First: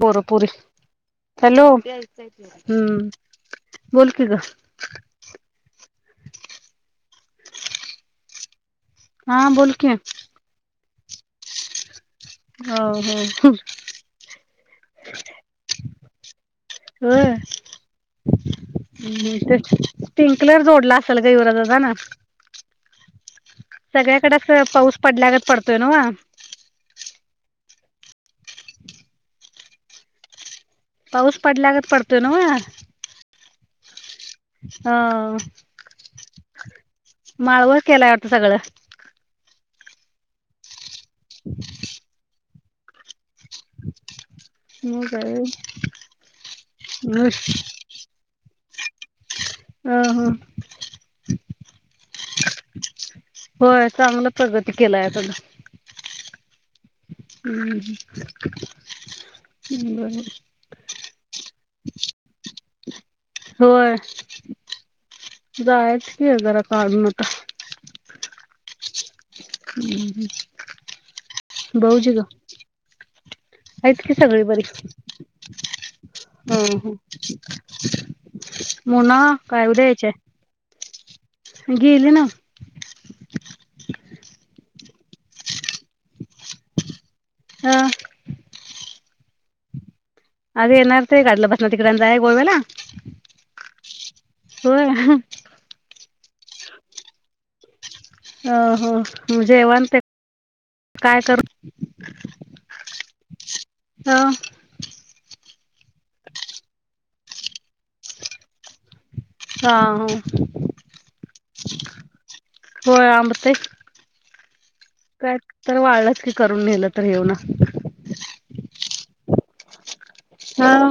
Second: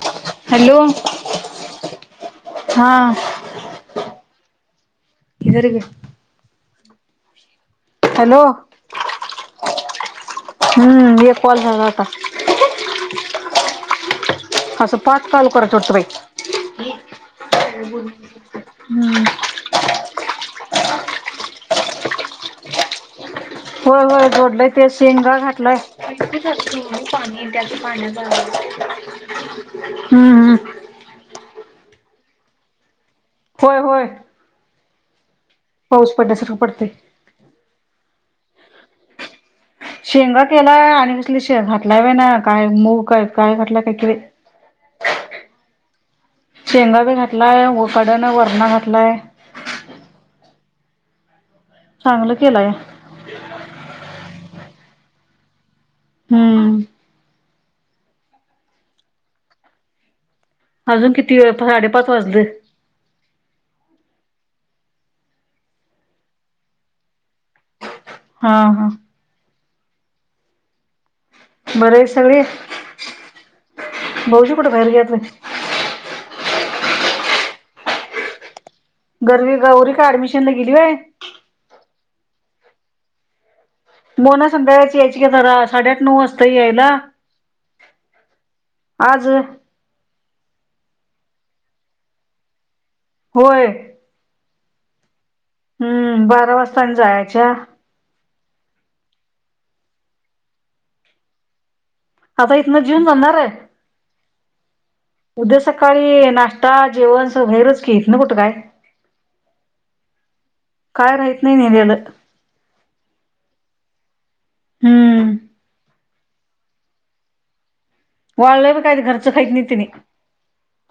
पोरं पोरी hello hello हा हम् बोल की ग [unintelligible] हॅलो हा बोल की ह़ एक कॉल झाला अ.... हा ह् असं पाच कॉल करायचं वाटतं बाई ह्... हम्म हो् स्पिंकलर जोडला... सलगाई उरदा जाना... होय होय जोडलंय ते शेंगा पडल्यागत घातलोय.. पडतोय नव्ह हम्म हम्म... पाऊस पडल्यागत पडतोय न्हव.. होय होय... हा... पाऊस पडण्यासारखा पडते. माळवर केलाय वाटतं सगळं.. शेंगा केलाय आणि कसले शेग घातला व ना काय मूग काय? काय घातला काय की बाई? हो काय [inaudible] शेंगा बी घातलाय. ऊ कडन वरणा घातलाय. ह ह. चांगलं [inaudible] केलाय [inaudible] होय चांगलं प्रगती केलाय अता दहा हम्म. हम्म हम् [inaudible] बर. अजून किती वेळ? पासाडेपाच वाजलेत. होय [inaudible] जायाच की जरा चालुन आता. हा हा हम्म हम्म. बरं आहेत सगळी? आहेत की सगळी भाऊजी बरी कुठ बाहेर गेल्यात होय? [inaudible] हो हो [inaudible] मोना गरवी काय उद्या गौरी यायची का हाय? ऍडमिशन ला गेली व्हय गेले ना. [inaudible] मोना संध्याकाळची यायची की घरात साडेआठ नऊ वाजता यायला. अ [inaudible] आज होय? आज येणार ते गाडीला बसनार तिकड अन जायाय गोव्याला. होय. होय ह. हम्म. बारा वाजता आनी जायाच्या. हो हो म जेवण ते [inaudible] काय करू? आता इथनं जीवून जाणार? अ [inaudible] उद्या सकाळी नाश्ता, जेवण स बाहेरच की इथन कुठं काय? हा ह काय राहत नाही नेलेलं [inaudible] होय आम [inaudible] हम्म काय तर वाळच की करून नेलं तर हे हूनार. वाळलेलं काय घरचं खाईत नाहित तेंणी. हा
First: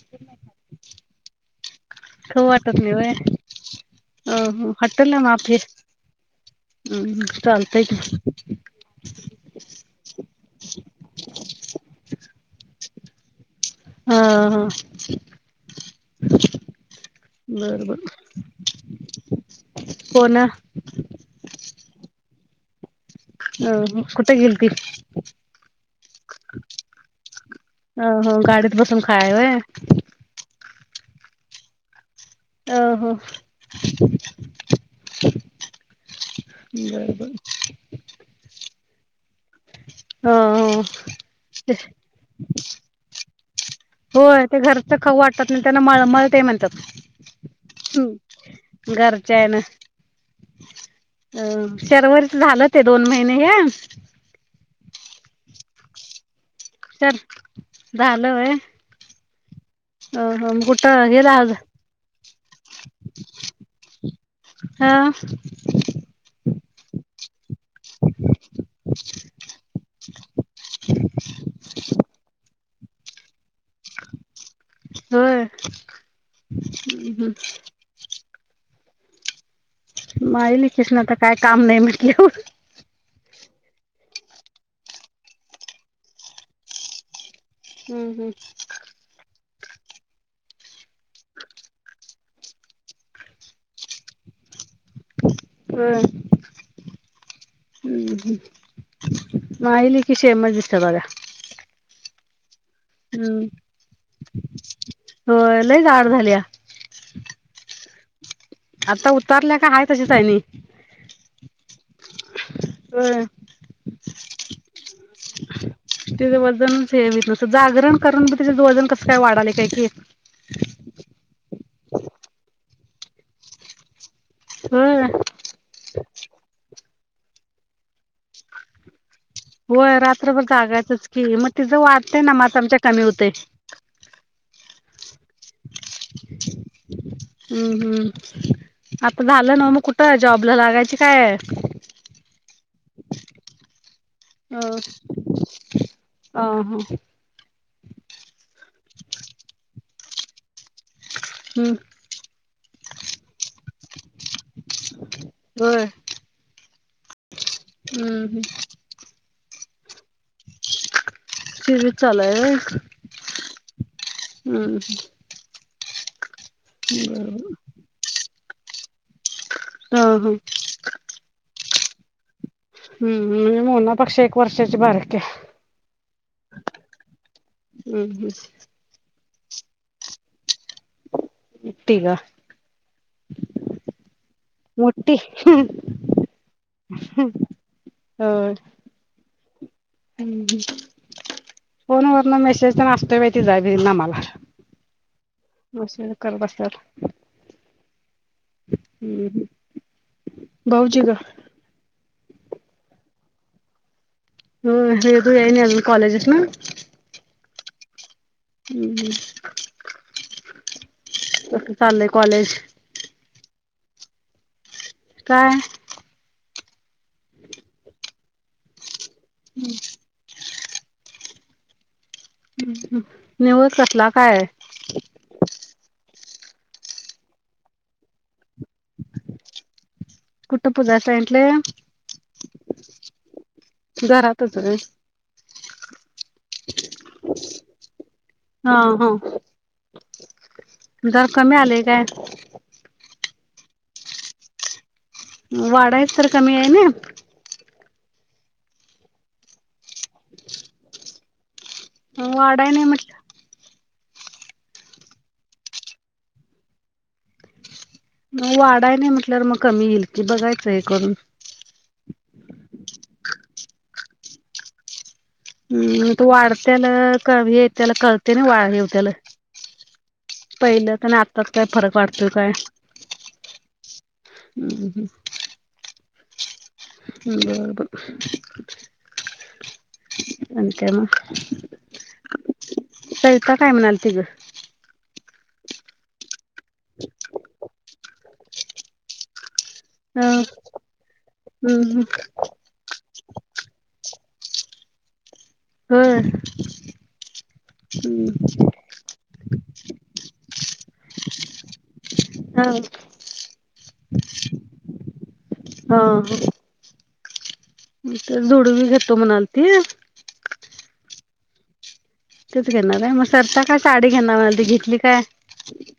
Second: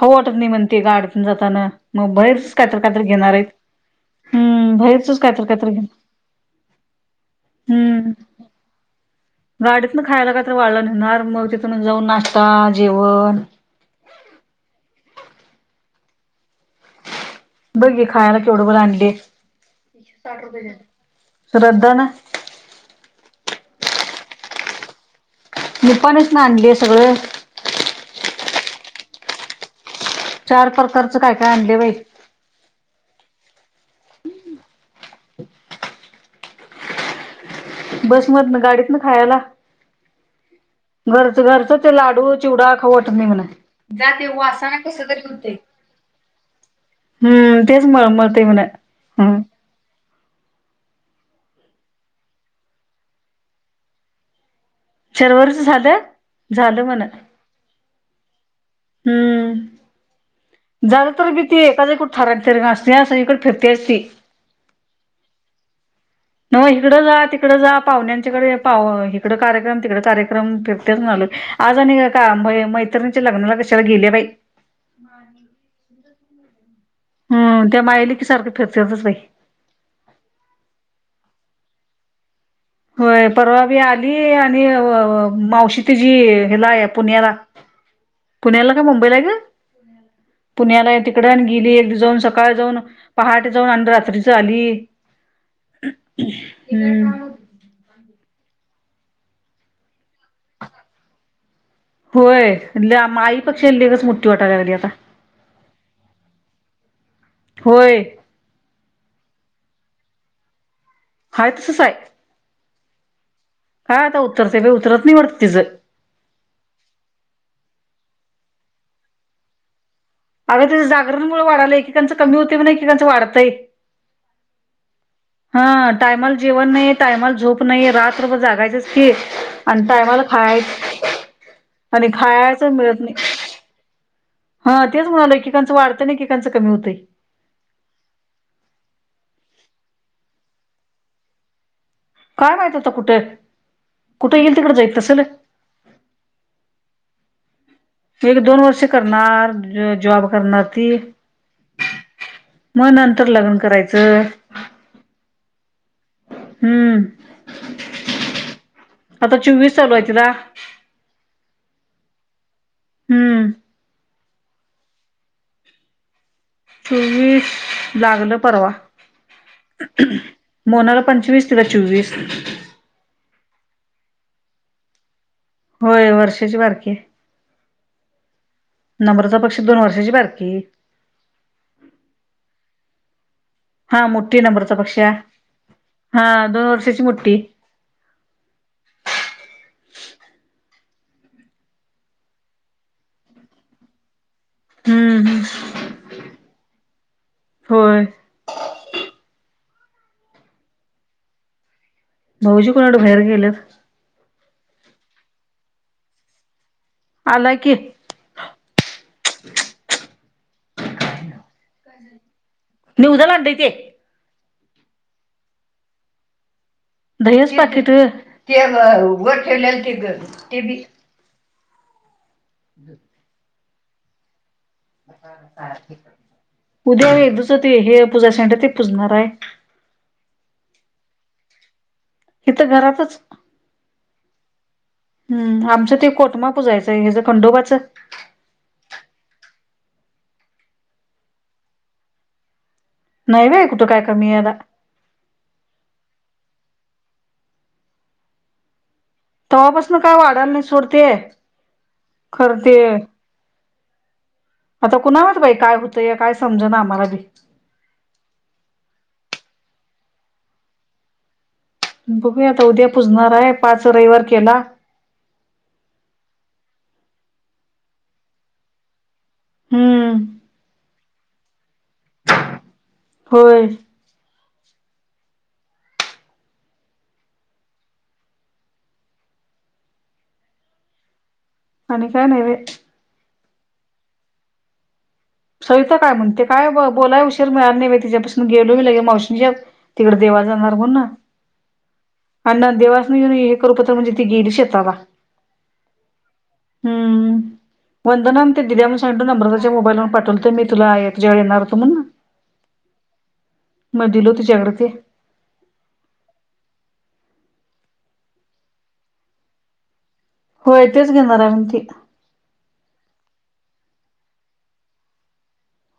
खाऊ वाटत नाही म्हण ते गाडीतन जातान. मग खाऊ बाहीरच काय तर वाटत नाही काय तर व्हय घेणार आहेत. अ हो हम हॉटेलला भाहीरच काय तर माफी काय तर घेऊन हम्म ह चालतय की. गाडीतन खायला काहीतरी वाळ नेणार मग तिथून जाऊन नाश्ता, जेवण हा हा. [inaudible] बर बर बग हे खायाला केवढ बला आणले. कोण साठ अ रुपये ने. झालं रद्द ना. अह कुट गेलती? निपाणीतनं आणलय सगळं. अं हं, गाडीत बसून खायाय होय? चार प्रकारचं काय-काय आणलंय बाई. अं हं [unintelligible] बरबर बसमधनं गाडीतनं खायाला. हं हं घरचं-घरचं ते लाडू चिवडा खाऊ वाटत नही म्हणं. होय ते घरचं खाऊ वाटत नय, तेंना मळमळतय म्हणत्यात. हम्म तेच मळमळतंय म्हण हम्म घरचाय ना. अं शर्वरीच झालं ते दोन महिने हे. शर्वरीचं झालं? झालं म्हणं. तर झालं होय? हम्म कुठं झालं तर हेला बी ती ऐका जाग कुट [unintelligible] असत्या सगळीकडं फिरत्याच ती. हां नव इकडं जा तिकडं जा पाहुण्यांच्याकड पा इकड कार्यक्रम तिकड कार्यक्रम फीरत्याच नाल आज आणि का का मैत्रिणीच्या लग्नाला कशाला गेल्या बाई होय हम् त्या माया लेकी सारखं फिरत्यातच बाई माया लेकिसनी आता काय काम नहीं म्हटल्यावर होय परवा बी आली आणि मावशी तिजी हिला हाय पुण्याला हम्म पुण्याला काय मुंबई ला ग पुण्याला हाय तिकड गेली एक दिवस जाऊन सकाळ जाऊन पहाटे जाऊन आणि रात्रीच आली हम् हम्म. हम् ह माया लेकी सेमच दिसत्या बगा होय माई पेक्षा लेकच मोठी वाटालागल्या आता होय लय जाड झाल्या होय आता उतारल्या काय हाय तशीच हाय आणि हाय तसच हाय बाई उतरत नाही वाटत तिचं. तिच वजनच हे व्हीत नसल जागरण करून बी तीच वजन कसं काय वाढालय काय की अग तिच जागरणमुळ वाढालय एकीकांचं कमी होतय म्हण एकेकांचं वाढतंय हम हा टायमाला जेवण नाही टायमाल झोप नाहीय रात्र जागायचच की आणि होय टायमाला रात्रभर खाय जागायचंच की मग तिचं आणि वाढतंय ना मग खायच आमच्या मिळत कमी नय होतंय. हा तेच म्हणालं एकेकांचं वाढतं ना एककांचं कमी होतंय. हम्म हम्म आता झालं ना मग कुठं जॉबला लागायची कायं कायं माहित आता कुठे- येईल ह तिकडे जाईल तसं ह हा. एक दोन वर्ष करणारं जॉब करणारं. [unintelligible] मग नंतर लग्न करायचं. बर हम्म हम् ह. आता चोवीस चालू आहे तिला. चोवीस चालू आहे व्हयं. हम्म ह्म्म ह्म्म चोवीस लागलं परवा. हा हा. मोनाला पंचवीस तुला चोवीस. हम्म मोना पेक्षा एक वर्षाची बारकी आहे. होय वर्षाची बारकी आहे. हम्म हम्. नम्रता पेक्षा दोन वर्षाची बारकी आहे. तिघं हा मोठी नंबरचा पक्ष्या मोठी. हा दोन वर्षाची हो. मोठी ह फोन वरनं मेसेज तेन आसतोयं बाई तिचा मला [unintelligible] हम्म हम्म मगं [unintelligible] करत बसत्यात. होय हम् हम भाऊजी गं भाऊजी कोणा कडे बाहेर गेल्यात. हो हे तू येईन अजून कॉलेजस ना. आला की. कसं चालेयं कॉलेज. निवजा लांडय ते काय. दहीच पाकीटं व्हयं ते वर ठेवलेलं ते गं ती [unintelligible] निवदं कसंला कायं. [inaudible] उद्या व्हयं दुसं ते हे पुजाय साइंडं ते पुजणार आय. कुटं पूजायं सांइंटलय? इथं घरातच घरातचं गं. हंम् आमचं ते कोटमा पूजाायचंय हेजं खंडोबाचं. हा दर कमी आलय काय? नाही बाई कुटं काय कमी याला. वाडायच तर कमी आहे नायं. तेव्हापासून काय वाढायला नाही सोड ते. मग खरं वाढाय ते नाही म्हटलं. आता कुणावत बाई काय होतं, या काय समज ना आम्हाला बी. मग वाढायं नाही म्हटल्यार मगं कमी येईल कि बघायचं हे करून. बघूया आता उद्या पुजणार आहे. पाच रविवार केला. हम तू वाढत्याल कमी हे येत्याल कळतय ना वा हे होत्याल. हम्म पहिलं तेन आतात काय फरक वाटतोय काय? होय ह बरं बरं आणि काय मग? आणि काही नाहीये बाय. सविता काय म्हणालती गं? सविता काय म्हणते. काय ब बोलाय हुशीर मिळाला नाही बाय, तिच्यापासून गेलो मी लगे मावशीच्यात तिकडे देवाला जाणार म्हणून. हम. आणि देवासन येऊन हे करू पतर म्हणजे ती गेली शेताला. होय. हम्म वंदनान ते दिल्या म्हणून सांगितलो नम्रताच्या मोबाईलवर पाठव बोलते मी तुला एक [unintelligible] येणार होत म्हणून. म दिलो तुझ्याकडे ते. तर जोडवी घेतो म्हणालती. होय, तेच घेणार आहे म ती. घेणार मग सरसा काय साडी घेणार म्हणालती घेतली काय?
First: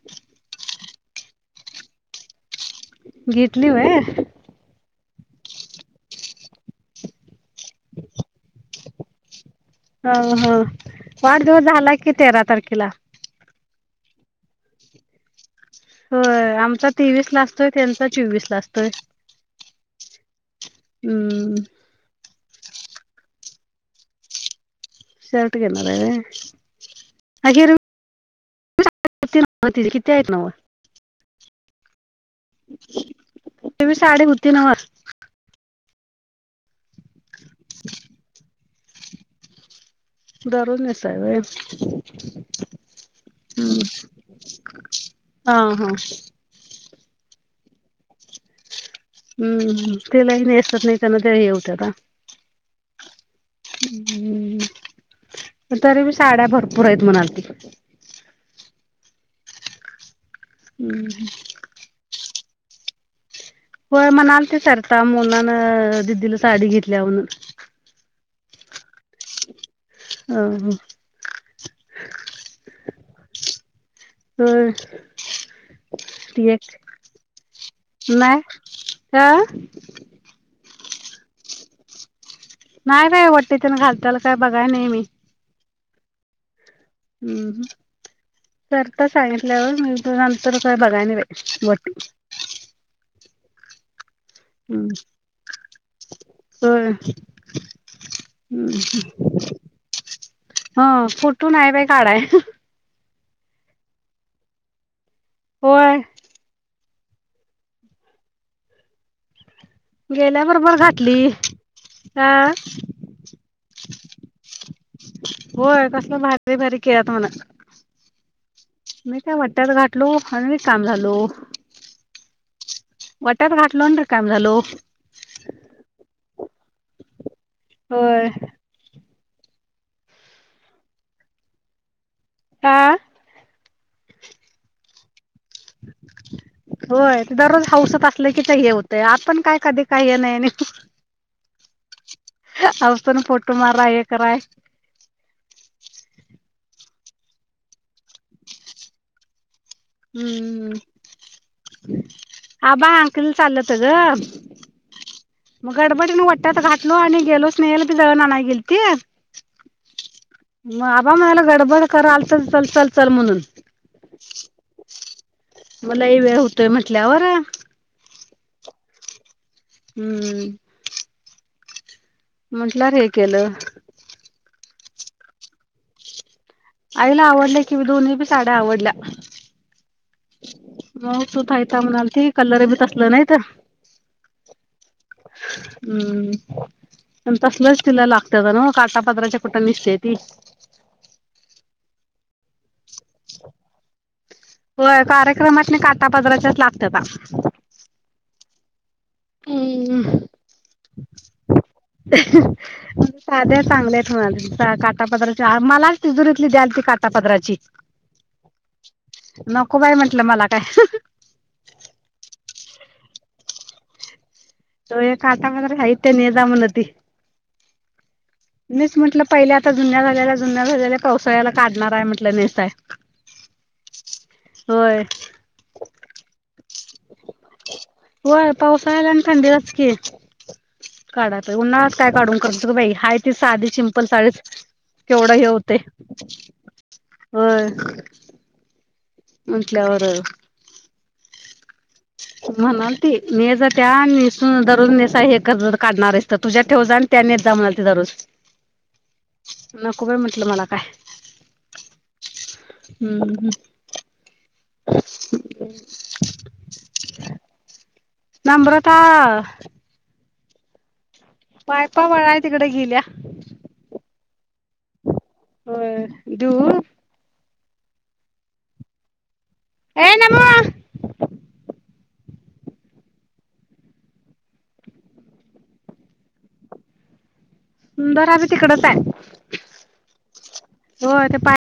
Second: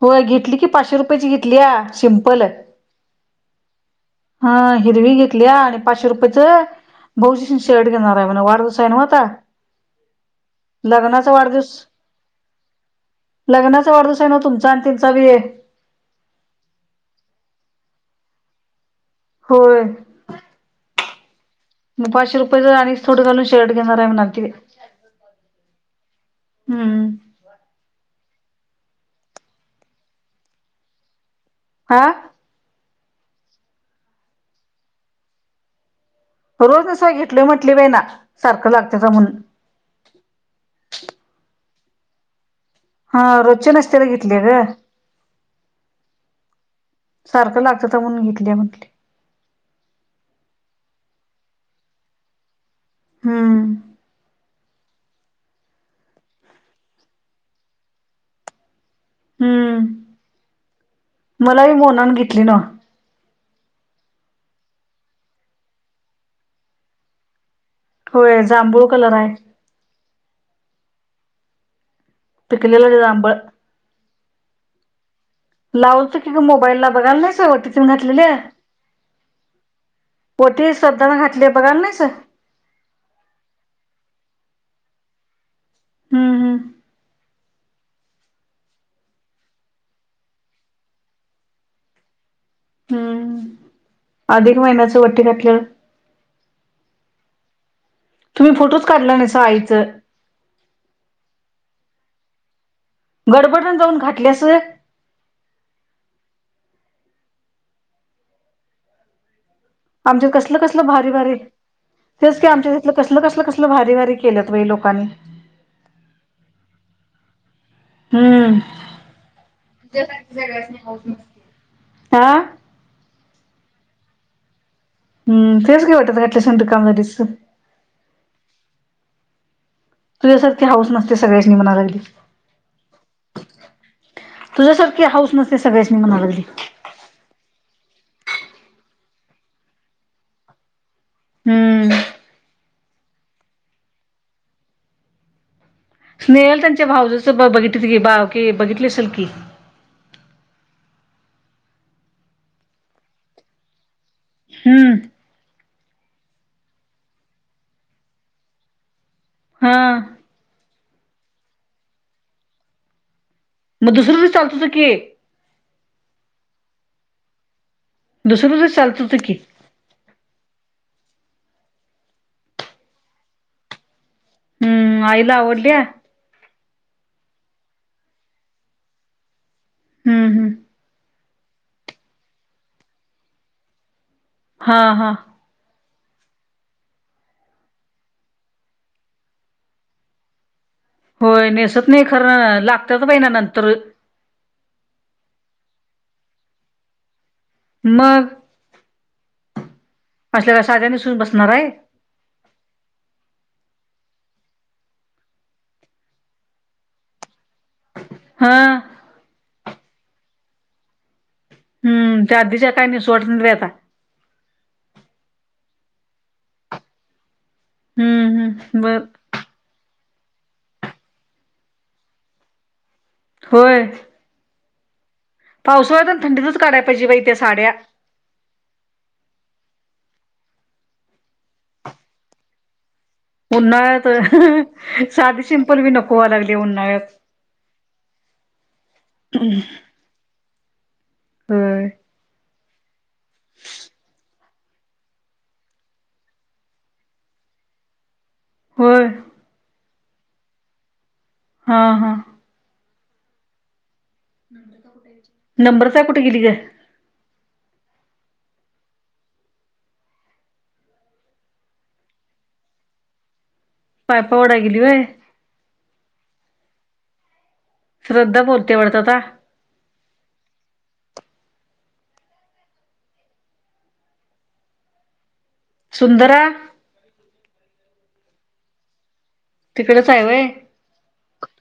होय घेतली की, पाचशे रुपयाची घेतली या सिम्पल घेतली व्हय. हा हिरवी घेतलीया आणि पाचशे रुपयच भाऊजीसनी शर्ट घेणार हाय म्हण, वाढदिवस हाय न्हव आता. हा हा. वाढदिवस झाला कि, तेरा तारखेला. तुमचा वाढदिवस हाय न्हव, तुमचा आणि तेनचा बी व्हय, आमचा तेवीस ला असतोय, तेंचा चोवीस ला असतोय. होय. हू उ. मग पाचशे रुपयच आणिच थोडं घालून, शर्ट घेणार हाय म्हणालती, बाई. शर्ट घेणार हम्म हाय व्हय. किती हायेत नव? आ. तीची बी साडी होती न्हव. रोज नेसाय घेतलोय म्हटली बाई ना, सारखं लागत्याता म्हणून दरोज नेसाय व्हय. हा रोजच्या हम्म नेसतेल्या घेतली ग. हा हा सारखं लागत्याता म्हणून घेतलं. हम्म त्या लई नेसत नाही, त्यांन ते हे व्हत्याता. हा. हम्म तरी मी साड्या भरपूर आहेत म्हणालती हम्म हम्म मला बी मोनानं घेतली नव हो म्हणाल ते सरिता मुलानं दिदीला साडी घेतल्या म्हणून होय जांभळू कलर आहे ह पिकलेला जांभळं हम लावलत की ग मोबाईल ला बघायला नाहीस ओटी तेन घातलेली नाही अ श्रद्धाना घातली बघायला नाहीस नाही बाई काय वटीतन घालताला काय बघाय नाही मी हम्म हम्म हम्म ह सरीता सांगितल्यावर मी नंतर काय बघाय नाही बाई ओटी हम्म अधिक महिन्याचं वटी घातलं ह् आईचं हा फोटो नाय बा काढाय गडबडण जाऊन घातल्यास व्हय होय आमच्या गेल्या कसल बरोबर कसलं भारी घातली भारी हेच का आमच्या तथलं कसलं कसलं कस भारी भारी केत लो होय तसलं भारी भारी केत म्हणा हम्म मी काय वाट्यात घातलो उखळ आणि मी काम झालो आ वाट्यात घाटल रे कायम झालो हम् तेच काय वाटत घटल्या शंड कामदारीच होय तुझ्यासारखे हाऊस ते सगळ्याचनी मना लागली आा तुझ्यासारखे हाऊस न होय दररोज हाऊस असलं की हे होतंय आपण काय कधी काही हे नाही नि हम्म अतान फोटो मारा हे कराय भाऊजीच बघित ग बा ओके बघितली असल की हम्म आबा अंकल चाललंत ग हम्म मग गडबडी म वट्यात घातलो आणि गेलो स्नेहल बी जव नाही गेल त हा ग बाबा माझला गडबड करायल तर चल चल चल म्हणून मग दुसर चालतुझ के लाई वेळ होतोय म्हटल्यावर दुसरंुस चालत होत की हम्म म्हटल्यार हे केलं हम्म आईला ड आईला आवडल्या कि दोन्ही बी साड्या आवडल्या हम्म हम्म सुूतायचा म्हणाल क कलर बी तसलं नाहीत हा हा हम्म आणि तसलच तिला लागत का ना काटापद्राच्या कुठं निसतेय ती होय नेसत नाही खरं लागतात बाईना, नंतर क्रमातन काठा पदराच्याच लागत्याता. मग हम्मणे असल्या काय साध्या नेसून बसणार आहे साध्या चांगल्यात होय, काटा पदराची, मलाच तिजुरीतली द्याल ती काटा पदराची हा. नको बाय म्हंटलं मला काय? हम्म त्या आधीच्या काय? नेसू वाटत नाहीत बाई आता. तो एक, काटा पदराच्या हायित त्या न्हे जा म्हणती हम्म हम्म मीच बर म्हटलं, पहिल्या आता जुन्या झालेल्या, जुन्या झालेल्या, पावसाळ्याला काढणार हाय म्हटलं नेसाय. होय. होय. पावसोळ्यात आन थंडीचच काढायचं. व्हय पावसाळ्याला आणि थंडीलाच की काढाय पाहिजे, उन्हाळ्यात काय काढून करचं ग बाई? हाय ती साधी सिंपल साडीच, उन्हाळ्यात केवढ साधी हे होतय. सिंपल बी नको व्हाय लागली उन्हाळ्यात होय म्हटल्यावर होय. म्हणाल ती, न्हेजा त्या आणि नेसून दररोज नेसून हे करनार काढणार हायीस तर, तुझ्या ठेव जा आणि त्या नेस जा म्हणालती दरोज. होय. नको बाई म्हटलं, मला काय? हा हा. हू हू. नम्रता कुठ गेली ग? नम्रता. पायपा वडाय तिकडं गेल्या. पायपा वडाय गेली वय. होय देऊ. श्रद्धा बोलते वाढत आता. ये नमु. सुंदरा? सुंदरा बी तिकडच आहे. तिकडेच आहे वय. होय ते पाय